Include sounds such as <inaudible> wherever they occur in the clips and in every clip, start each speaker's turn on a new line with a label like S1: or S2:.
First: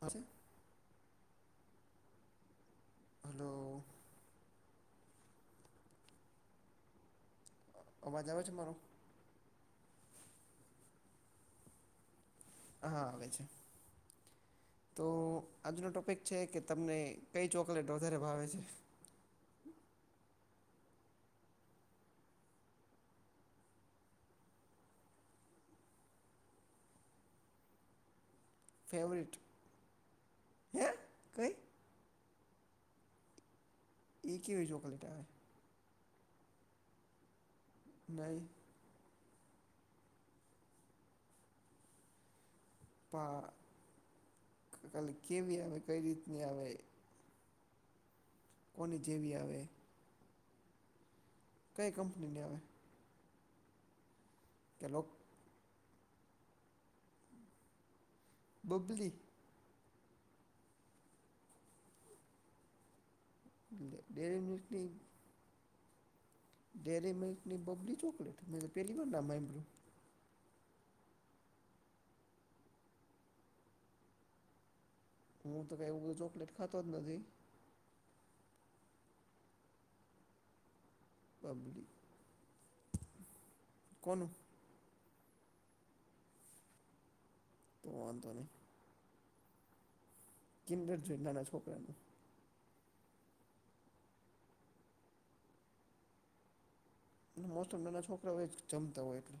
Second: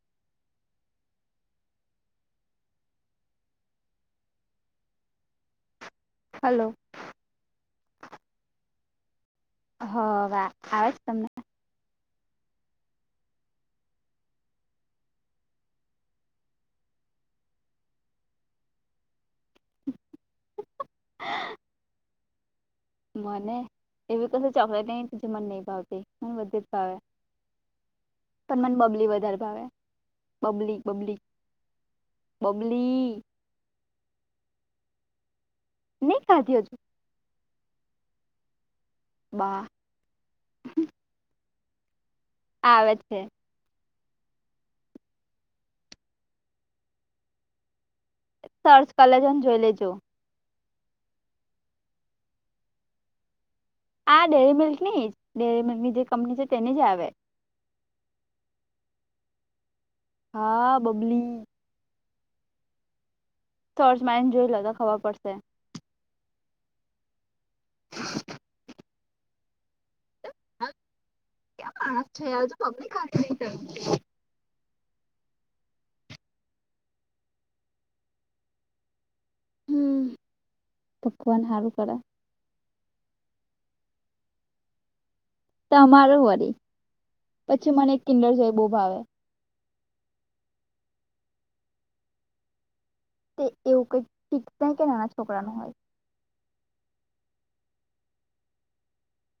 S1: હ છે hello
S2: hello
S1: અવાજ આવે છે મારો?
S2: હ વાહ આવેજ તમને?
S1: હા આવે છે. તો આજનો ટોપિક છે કે તમને કઈ ચોકલેટ વધારે ભાવે છે.
S2: <inaudible> મને એવી કશી ચોકલેટ ન જે મને નહી ભાવતી મને બધી જ ભાવે. પણ મને બબલી
S1: ફેવરિટ
S2: વધારે ભાવે બબલી
S1: હે
S2: બબલી
S1: કઈ
S2: બબલી
S1: એ કેવી ચોકલેટ આવે.
S2: નહી ખાધી હજુ.
S1: નઈ
S2: બાહ આવે છે
S1: પા ખાલી કેવી આવે કઈ રીતની આવે?
S2: સર્ચ
S1: કોની
S2: કરલેજો
S1: જેવી
S2: ને
S1: આવે
S2: જોઈ લેજો
S1: કઈ કંપનીને આવે?
S2: આ ડેરી મિલ્ક
S1: કે
S2: ની
S1: લોક
S2: ડેરી મિલ્ક ની જે કંપની છે તેની જ આવે
S1: બુબલી
S2: હા બબલી સર્ચ મારી ને
S1: ડેરી
S2: જોઈ લે તો ખબર પડશે.
S1: ડેયરી મિલ્કની બબલી ચોકલેટ મેં તો પહેલી વાર નામ હાભળ્યુ
S2: ક્યા માણસ છે <unintelligible>
S1: હું તો કઈ એવું ચોકલેટ ખાતો જ નથી.
S2: હમ ભગવાન હારું
S1: બબલી
S2: કરે
S1: કોણ
S2: તમારું વરી પછી
S1: તો
S2: મને એક
S1: વાંધો
S2: કિડર
S1: નહીં
S2: જોઈ બહુ ભાવે.
S1: કિન્ડરજોય નાના છોકરાનું.
S2: તે એવું કંઈક શીકતા કે નાના છોકરાનું હોય.
S1: મોસ્ટ ઓફ નાના છોકરાઓ એજ જમતા હોય એટલે.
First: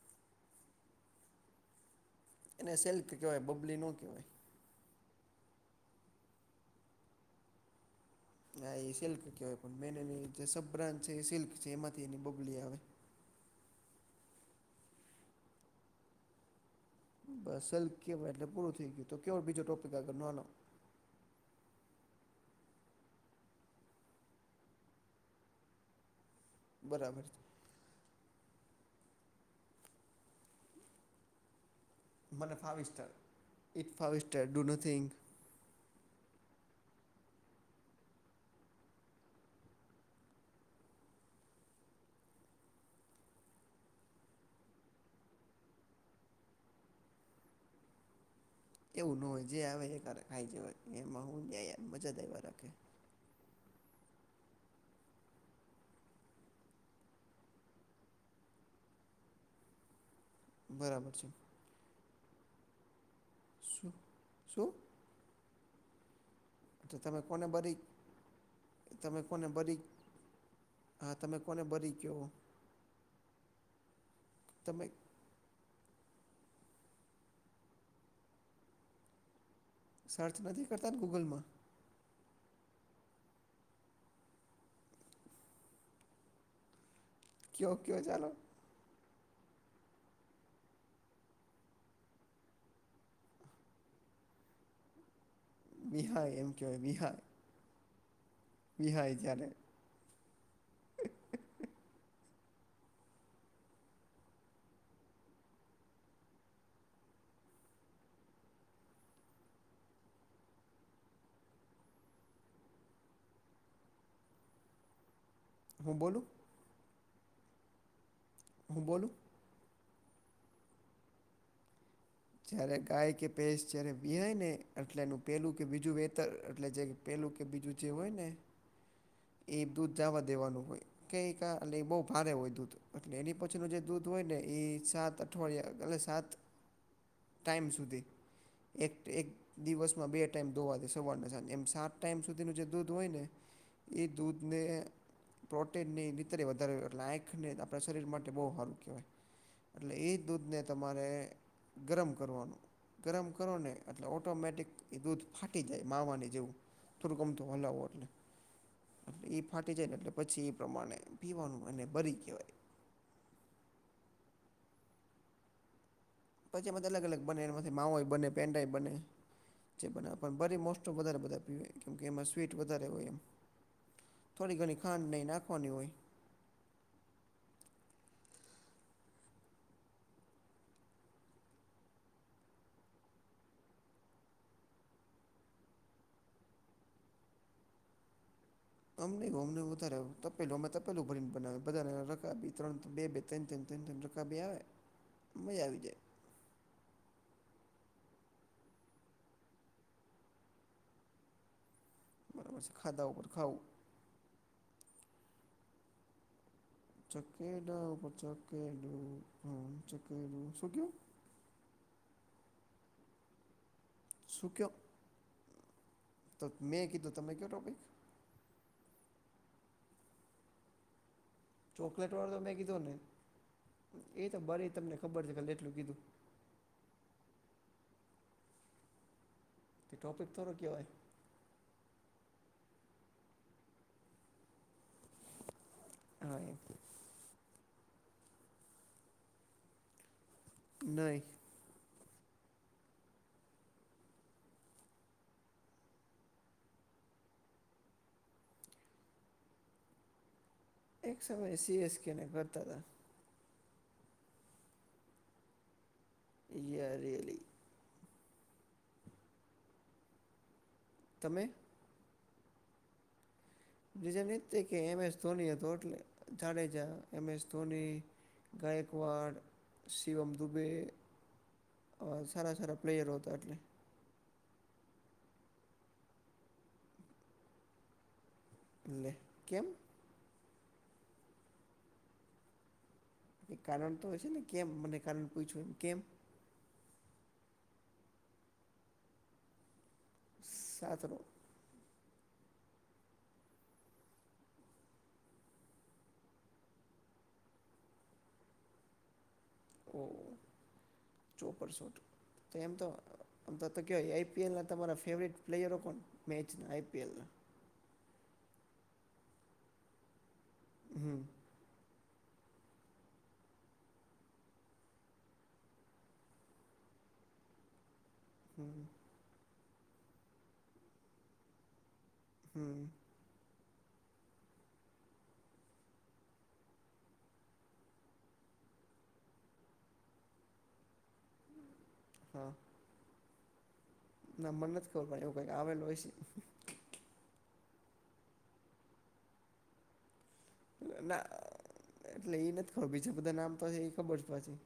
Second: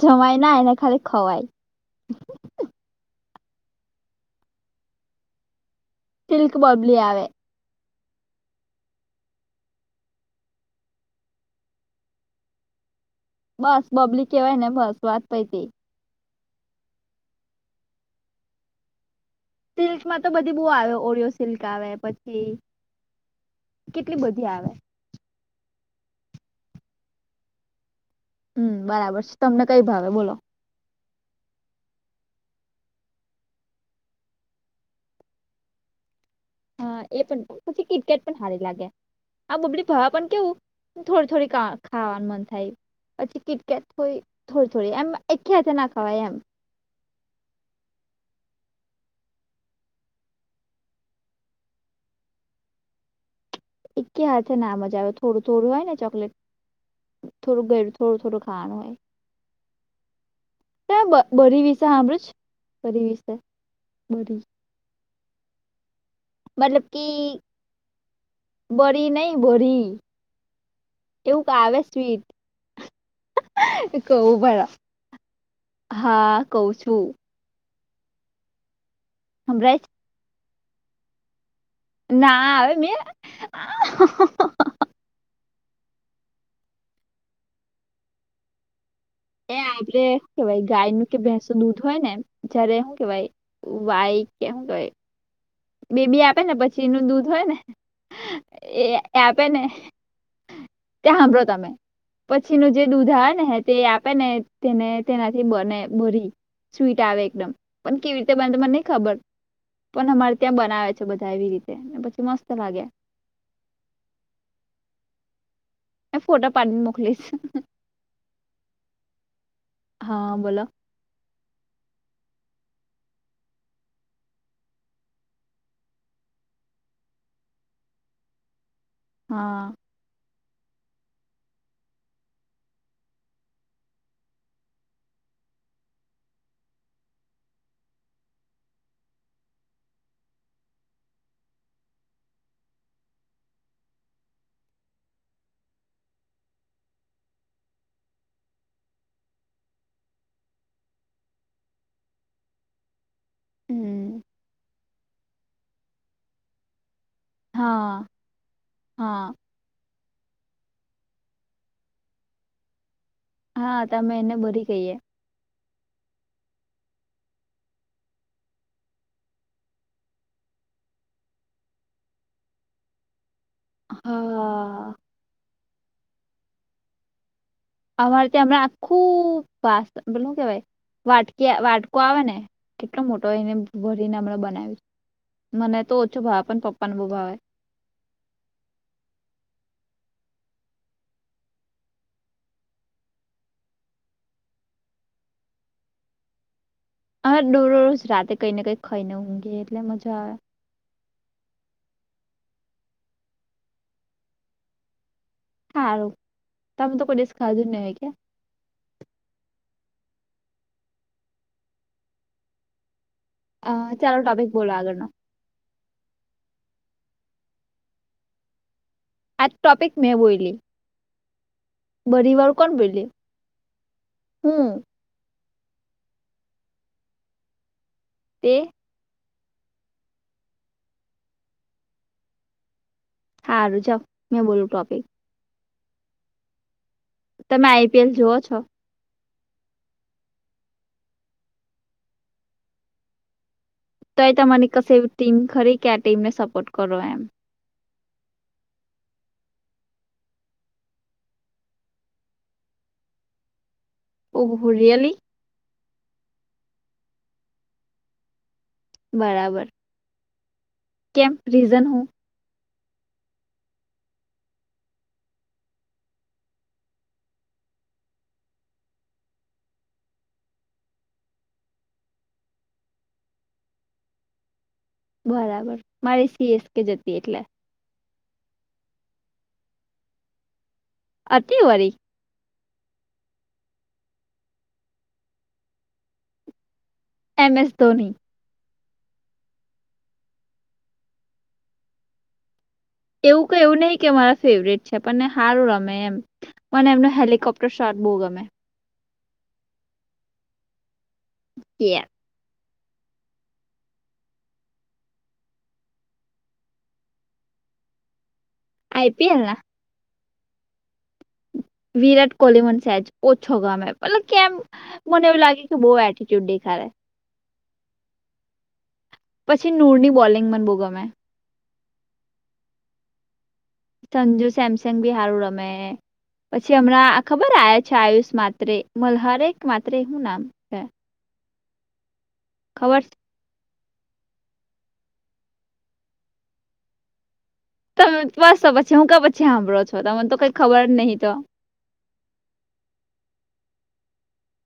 S2: જમાય ના એને ખાલી ખવાય.
S1: એને સિલ્ક કહેવાય બબલી નો કહેવાય.
S2: સિલ્ક બબલી આવે.
S1: ના એ સિલ્ક કહેવાય પણ મે એની જે સબ બ્રાન્ડ છે એ સિલ્ક છે એમાંથી એની બબલી આવે.
S2: બસ બબલી કેવાય ને બસ વાત પઈતી.
S1: બસ હલ કેવા એટલે પૂરું થઈ ગયું તો કેવ બીજો ટોપિક આગળ નોહમ હાલો.
S2: શું આવે ઓરીયોસ સિલ્ક આવે પછી કેટલી બધી આવે.
S1: બરાબર છે.
S2: હમ બરાબર છે. તમને કઈ ભાવે બોલો?
S1: મને ફાવી સ્ટાર, ઇટ ફાવી સ્ટાર ડુ નથિંક.
S2: હા એ પણ પછી કીટકેટ પણ હારી લાગે. આ બબલી ભાવે પણ કેવું થોડી થોડી કા ખાવાનું મન થાય. પછી કીટકેટ હોય થોડી થોડી એમ એકી હાથે ના ખવાય એમ.
S1: એવું ન હોય જે આવે એક હારે ખાઈ જવાય. એમાં હું યાર મજા જ આયવા રાખે.
S2: એકી હાથે ના મજા આવે. થોડું થોડું હોય ને ચોકલેટ. થોડું ભેળ થોડું થોડું ખાવાનું હોય. તે
S1: બરાબર
S2: બ
S1: છે
S2: બરી વિશે હાંભડયું છે? બરી વિશે?
S1: શું
S2: બરી?
S1: શું
S2: મતલબ
S1: એટલે
S2: કે
S1: તમે કોને બરી
S2: બરી
S1: તમે
S2: નહી
S1: કોને
S2: બરી?
S1: હા તમે
S2: એવું કઈ
S1: કોને
S2: આવે
S1: બરી
S2: સ્વીટ.
S1: કયો
S2: કઉં ઉભારો.
S1: તમે
S2: હા કઉં છું. હભરાય છ?
S1: સર્ચ નથી કરતા ને ગૂગલમાં?
S2: ના હવે મેં આ
S1: કયો ક્યો ચાલો.
S2: એ આપડે હું કેવાય ગાયનું કે ભેંસનું દૂધ હોય ને જયારે હું કેવાય? વાઈ કે હું કેવાય? બેબી
S1: વિહાય
S2: આપે
S1: એમ
S2: ને
S1: કહેવાય
S2: પછી એનું
S1: વિહાય
S2: દૂધ હોય ને એ
S1: વિહાય જ્યારે
S2: આપેને કે હાભરો તમે. પછીનું જે દૂધ આવે ને હે તે આપેને તેને તેનાથી બને બરી. સ્વીટ આવે એકદમ. પણ કેવી રીતે બને તે મને નહી ખબર. પણ અમારે ત્યાં બનાવે છે બધા એવી રીતે, ને પછી મસ્ત લાગે.
S1: હું
S2: મેં
S1: બોલું
S2: ફોટો પાડીને મોકલીશ.
S1: હું બોલું?
S2: હા બોલો.
S1: જ્યારે ગાય કે ભેંસ જ્યારે વિહાય ને એટલે એનું પેલું કે બીજું વેતર એટલે જે પહેલું કે બીજું જે હોય ને એ
S2: હા
S1: દૂધ જાવા દેવાનું હોય. કેઈક આ એટલે એ બહુ ભારે હોય દૂધ. અટલે એની પછીનું જે દૂધ હોય ને એ સાત અઠવાડિયા એટલે સાત ટાઈમ સુધી. એક એક દિવસમાં બે ટાઈમ દોવા દે સવારને સાંજ. એમ સાત ટાઈમ સુધીનું જે દૂધ હોય ને એ દૂધને પ્રોટીનની નીતરે વધારે એટલે આંખને આપણા શરીર માટે બહુ હારું કહેવાય. એટલે એ દૂધને તમારે ગરમ કરવાનું. ગરમ કરો ને એટલે
S2: હમ
S1: ઑટોમેટિક એ દૂધ ફાટી જાય માવાની જેવું. થોડુંક અમથું હલાવો એટલે.
S2: હા હા
S1: એટલે એ ફાટી જાય ને એટલે પછી એ પ્રમાણે પીવાનું એને બરી કહેવાય.
S2: હા તમે એને બરી કહીએ.
S1: પછી એમાંથી અલગ અલગ બને એનામાંથી માવો એ બને, પેંડા એ બને. જે બનાવ. પણ બરી મોસ્ટોપ વધારે બધા પીવે કેમ કે એમાં સ્વીટ વધારે હોય એમ. થોડી ઘણી
S2: હા
S1: ખાંડને ઈ નાખવાની હોય.
S2: અમારે ત્યાં હમણા આખું પાસ પેલુ હું કેવાય. વાટકી આ વાટકો આવે ને કેટલો મોટો એને ભરીને હમણાં બનાવી. મને તો ઓછો ભાવ પણ પપ્પાને બો ભાવે
S1: અમ ન અમને વધારે તપેલું, અમે તપેલું ભરીને બનાવી, બધાને આપીએ બને રખી ત્રણ બે બે તેમ તેમ તેમ તેમ રકાબી આવે, મજા આવી જાય.
S2: હા, દરરોજ રાતે કઈ ને કઈ ખાઈને ઊંઘે એટલે મજા આવે.
S1: બરાબર છે ખાધા ઉપર ખાવું
S2: હારુ.
S1: <unintelligible> શું કેવ?
S2: અહ ચાલો
S1: શું
S2: ટોપિક
S1: કયો
S2: બોલો આગળનો
S1: તો મેં કીધું, તમે કયો ટૉપિક.
S2: આજ ટોપિક મેં બોયલી.
S1: ચોકલેટ વાળો
S2: બધી
S1: તો
S2: વાર
S1: મેં
S2: કોણ
S1: કીધો ને,
S2: બોલ્યું
S1: એ તો ભરી
S2: હું
S1: તમને ખબર છે ખાલે એટલું કીધું.
S2: તે
S1: તે ટોપિક થોડો કહેવાય.
S2: હારું જાવ, મેં બોલું ટોપિક.
S1: હારુ.
S2: તમે આઈ પી એલ જોુઓ છો?
S1: નઈ
S2: તોય તમારી કશે ટીમ ખરી કે આ ટીમને સપોર્ટ કરો, એમ?
S1: એક સમય સી એ સ્ કેને કરતા હતા.
S2: ઓ હો રિયલી
S1: યા રિયલી
S2: બરાબર. કેમ,
S1: તમે
S2: રીઝન હું?
S1: રીઝાન એ છે જ કે એમ એસ ધોની હતો એટલે જાડેજા, એમ એસ ધોની ગાયકવાડ, શિવમ દુબે અહ સારા સારા પ્લેયરો હતા એટલે
S2: બરાબર મારી સી એસ કે જ હતી એટલે
S1: લે કેમ?
S2: અતિ વરી
S1: એ કારણ તો હોય છે ને કેમ, મને કારણ પૂછ્યું એમ કેમ
S2: એમ એસ ધોની
S1: સાત નો
S2: એવું કઈ એવું નહી કે મારા ફેવરેટ છે, પણ એ સારું રમે એમ. મને એમનું હેલિકોપ્ટર શોટ બો ગમે.
S1: <unintelligible> તો
S2: યાર
S1: એમ તો આમ તો તો કહેવાય આઈ પી એલ ના તમારા ફેવરેટ પ્લેયરો કોણ, મેચના આઈ પી એલ ના
S2: આઈ પી એલ ના
S1: હમ્મ.
S2: વિરાટ કોહલી મને શેજ ઓછો ગમે, મતલબ કેમ મને એવું લાગે કે બો એટટીચ્યુડ દેખાડે
S1: હમ્મ.
S2: પછી નૂરની બોલિંગ મને બો ગમે.
S1: હમ્મ.
S2: સંજુ સેમસંગ બી હારું રમે. પછી હમણાં ખબર આયછા છે આયુષ માત્ર મલ્હારે માત્ર શું નામ? છે
S1: હા.
S2: ખબર
S1: ના મને નથી ખબર પડે એવું કઈક આવેલું હોય છે.
S2: તમે બસ પછી હું કામ પછી સાંભળો છો, તમને તો કઈ ખબર જ નહી
S1: ના
S2: તો
S1: એટલે એ નથી ખબર, બીજા બધા નામ તો હ એ ખબર જ પાછું.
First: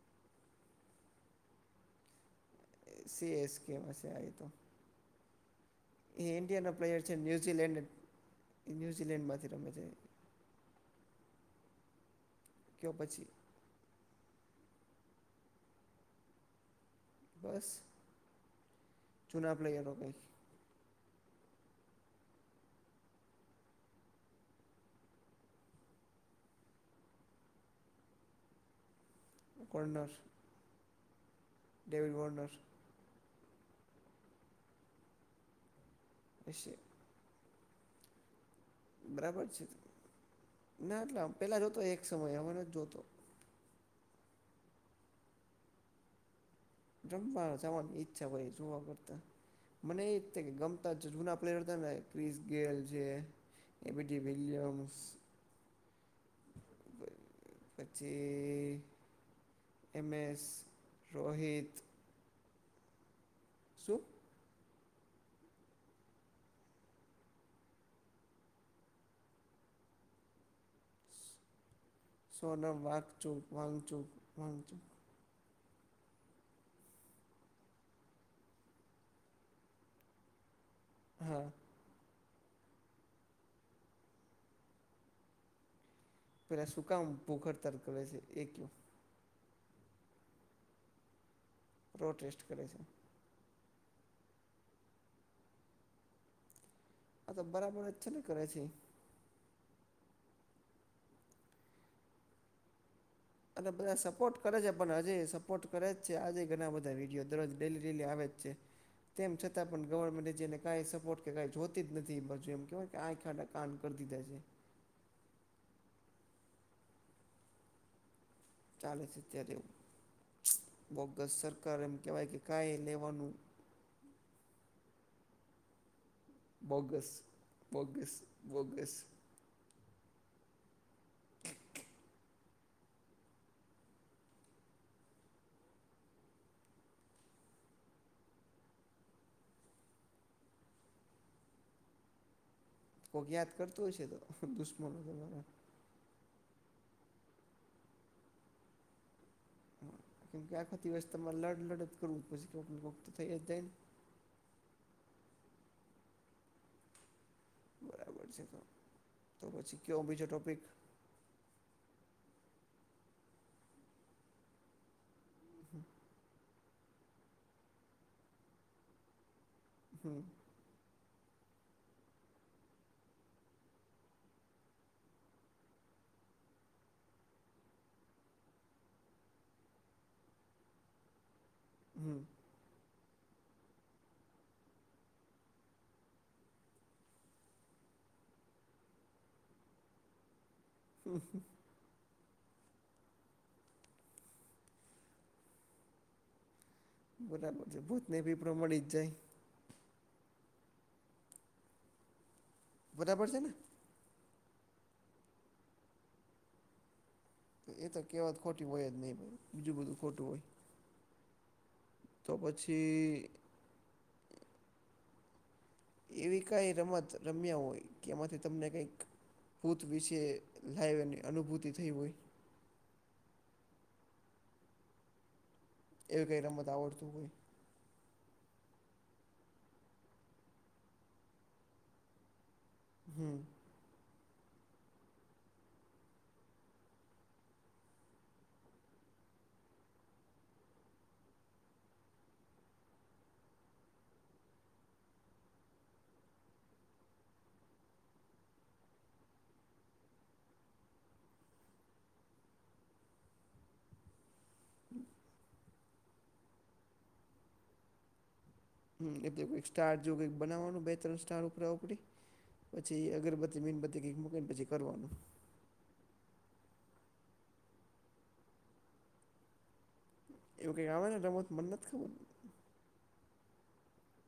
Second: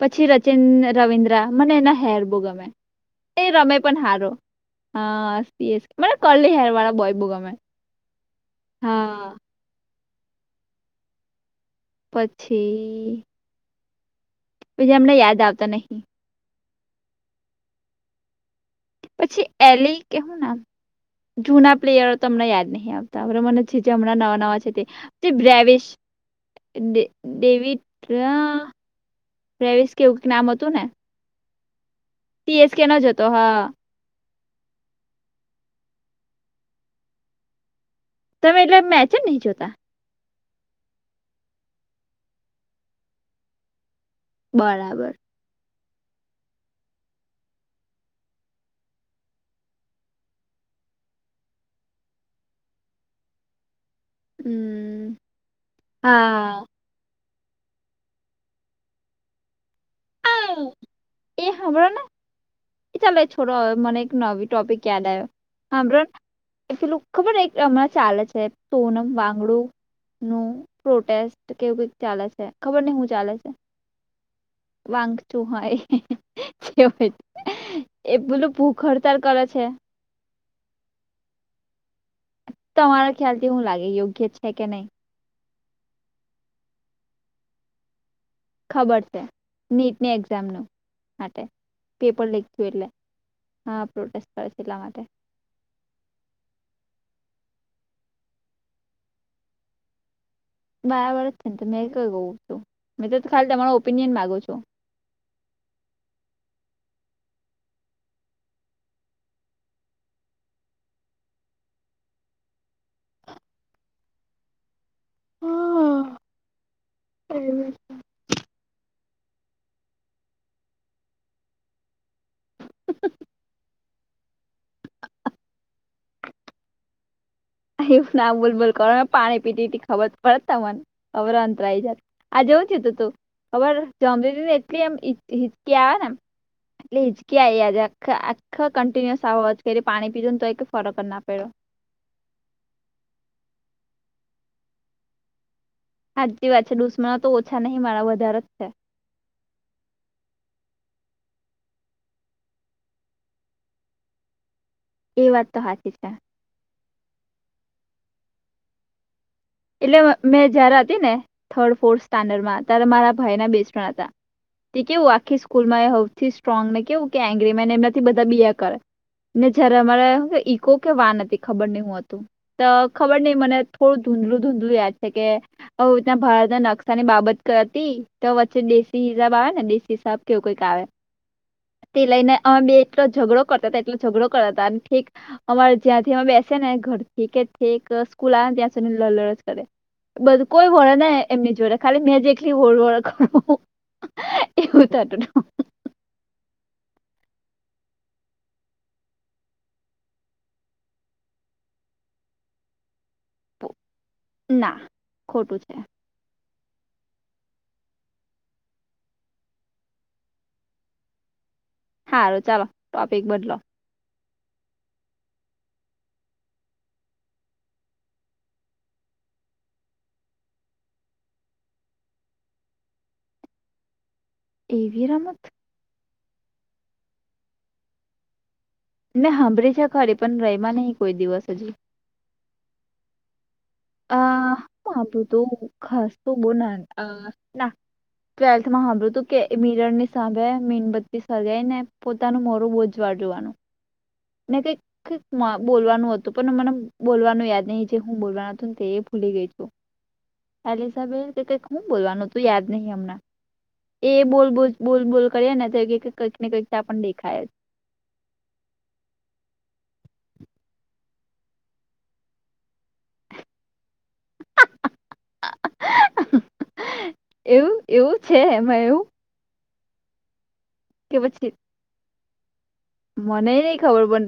S2: પછી રચન રવિન્દ્ર, મને એના હેર બો ગમે.
S1: સી
S2: એ
S1: એસ
S2: રમે પણ
S1: કેમાંસે
S2: હારો
S1: આઈ તો
S2: હા સીએસ મને
S1: એ
S2: કરલી હેર
S1: ઇન્ડિયાનો
S2: વાળા
S1: પ્લેયર છે
S2: બોય બહુ ગમે
S1: ન્યૂઝીલેન્ડ ન્યૂઝીલેન્ડ
S2: હા
S1: માંથી રમે છે એ
S2: પછી પછી અમને યાદ આવતા નહી.
S1: બસ.
S2: પછી
S1: જૂના પ્લેયરો
S2: એલી કે
S1: કંઈક
S2: હું નામ. જૂના પ્લેયરો તો તમને યાદ નહં આવતા હવે મને જે જે હમણાં નવા નવા છે તે તે બેર્વિશ ડે ડેવી ડેવડ ક્યાં. રવશ કેવું નામ હતું ને.
S1: ડેવિ બોર્ન.
S2: ટી એસ કે નો જ હતો હા.
S1: પશી
S2: તમે એટલે મેચ જ નહીં
S1: બરાબર છે,
S2: જોતા
S1: ના એટલે પેલા જોતો એક સમય હવે નથ જોતો.
S2: બરાબર.
S1: રમવા જવાની ઈચ્છા હોય જોવા કરતા. મને એ જ થ કે ગમતા જ જૂના પ્લેયર હતા ને, ક્રિસ ગેલ જે એ બી ડી વિલ્યમસ.
S2: હમ, હા
S1: પછી એમ એસ
S2: આ,
S1: રોહિત.
S2: ચાલ છોડો
S1: શું
S2: મને એક નવી ટોપિક યાદ આવ્યો, હ્માભ્રો. એ પેલું ખબર હમણાં ચાલે છે સોનમ વાંગડું નું પ્રોટેસ્ટ કેવું ચાલે છે ખબર નહ હું ચાલે છે.
S1: પચું. વાઘચુ
S2: પાંખચુ હોય હોય એ બલું ભૂખ હડતાર કરે છે.
S1: હા.
S2: તમારા ખ્યાલ થી હું લાગે યોગ્ય છે કે નહીં?
S1: પેલા સુકામ ભૂ હરતર કરે છે એકયો?
S2: ખબર છે નીટની એક્ઝામ ન માટે, પેપર
S1: પ્રોટેસ્ટ
S2: લીક
S1: કરે છે
S2: એટલે. હા પ્રોટેસ્ટ કરે છે એટલા માટે.
S1: હા તો બરાબર અ છે ને કરે છે?
S2: બરાબર જ છે ને તો મેં કઈ કઉ છું મેં તો ખાલી
S1: અને
S2: તમારો
S1: બધા
S2: ઓપિનિયન
S1: સપોર્ટ
S2: માગુ છો.
S1: કરે છે પણ હજે સપોર્ટ કરે જ છે આજે ઘણા બધા વિડીયો દરરોજ ડેલી ડેલી આવે જ છે. તેમ છતાં પણ ગવર્મેન્ટ જેને કઈ સપોર્ટ કે કઈ જોતી જ નથી બાજુ એમ કેહેવાય કે આ ખાડા આમતેમ થઈ જા છે.
S2: <unintelligible>
S1: ચાલે છે ત્યારે એવું. બોગસ સરકાર એમ કહેવાય કે કાઈ લેવાનું બોગસ.
S2: એવુ
S1: બોગસ
S2: ના બૂલ બુલ
S1: બોગસ
S2: કરો મેં પાણી પીતી હતી ખબર વળતા મન અવર અંતરા આવી જાત આ જવું છે તું તું. ખબર જમને એટલી એમ હિચકી આવે એમ. એટલે ઈગજે આ આખા કન્ટિન્યુસ આવો પાણી પીજો ને તો ફરક ના પડ્યો.
S1: કોક યાદ કરતું હોય છે તો દુશ્મનોરા.
S2: હજી વાત છે દુશ્મનો તો ઓછા નહીં મારા વધારે જ છે.
S1: હ કેમકે આખો દિવસ તમારે લડ લડ જ કરવું પછી કોઈકને કોઈક તો થઈ જાય ને.
S2: એ વાત તો સાચી છે.
S1: બરાબર છે તો. તો પછી
S2: એટલે
S1: કયો બીજો
S2: મેં
S1: ટોપિક
S2: જયાર હતી ને- થર્ડ ફોર્થ સ્ટાન્ડર્ડમાં ત્યારે મારા ભાઈના બેસ્ટ ફ્રેન્ડ હતા તે કેવું આખી સ્કૂલ સ્ટ્રોંગ ને કેવું એંગ્રી મેન એમનાથી બધા બ બે કરે ને જયારે અમારા
S1: હમ
S2: કો કે વાન હતી ખબર નહિ હું હતું તો ખબર નહિ મને થોડું ધૂંધલું ધૂંધલું યાદ છે કે હ ત્યાં ભારતના નકશા ની બાબત હતી તો વચ્ચે દેશી હિસાબ આવે ને દેશી હિસાબ કેવું કઈક આવે તે
S1: હમ
S2: લઈને અમે બે એટલો ઝઘડો કરતા હતા એટલો ઝઘડો કરતા હતા અને ઠીક અમારે જ્યાં થી અમે બેસે ને ઘર થીઠીક સ્કૂલ આવે ને ત્યાં સુધીડ બધું કોઈ વળણ એમની જોડે ખાલી મેં જેટલી વળ વળ કરું. ઉતટ ન
S1: બરાબર છે ભૂત નને પીપડો મળી જ જાય બરાબર છે ને, !
S2: ના ખોટું છે.
S1: એ તો કેવત ખોટી હોય જ નહી બીજું બધું ખોટું હોય. તો
S2: સારું ચાલો ટોપિક
S1: પછી
S2: બદલો
S1: એવી કઈ રમત રમ્યા હોય કે એમાંથી તમને કંઈક ભૂત વિશે લાઈવની અનુભૂતિ થઈ હોય.
S2: એવી રમત.
S1: એવી કઈ રમત આવડતું હોય.
S2: ના સાંભળી છે ખરે પણ રહીમાં નહી કોઈ દિવસ હજી.
S1: હમ્મ.
S2: આ બુંધું ખાસ તો બો ના ના ટ્વેલથમાં હાંબર્યું તું કે મીરર ની સામેં મીનબત્તી સળગાઈ એ પો પોતાનું મોરું બહુ જ વાળ જોવાનું. ને કઈકક બોલવાનું હતું પણ મને બોલવાનું યાદ નહીં છે હું બોલવાનું. તે ભૂલી ગઈ છું એલઝાબે કઈું બોલવાનું તું યાદ નહીં હમણાં. એ બોલ બલ બોલ બૂલ કરીએ ને તો કંઈક ને કંઈક પણ દેખાય.
S1: હમ એટલેક સ્ટાર જોું કઈક બનાવવાનું બે ત્રણ સ્ટાર ઉપરા ઉપડી. પછી અગરબત્તી મીનબત્તી કઈક મૂકીને પછી કરવાનું.
S2: એવું એવું છે એમાં એવું.
S1: એવું કઈ આવે
S2: કે
S1: છે રમત
S2: પછી
S1: મને નથ ખબર.
S2: મને નઈ ખબર પન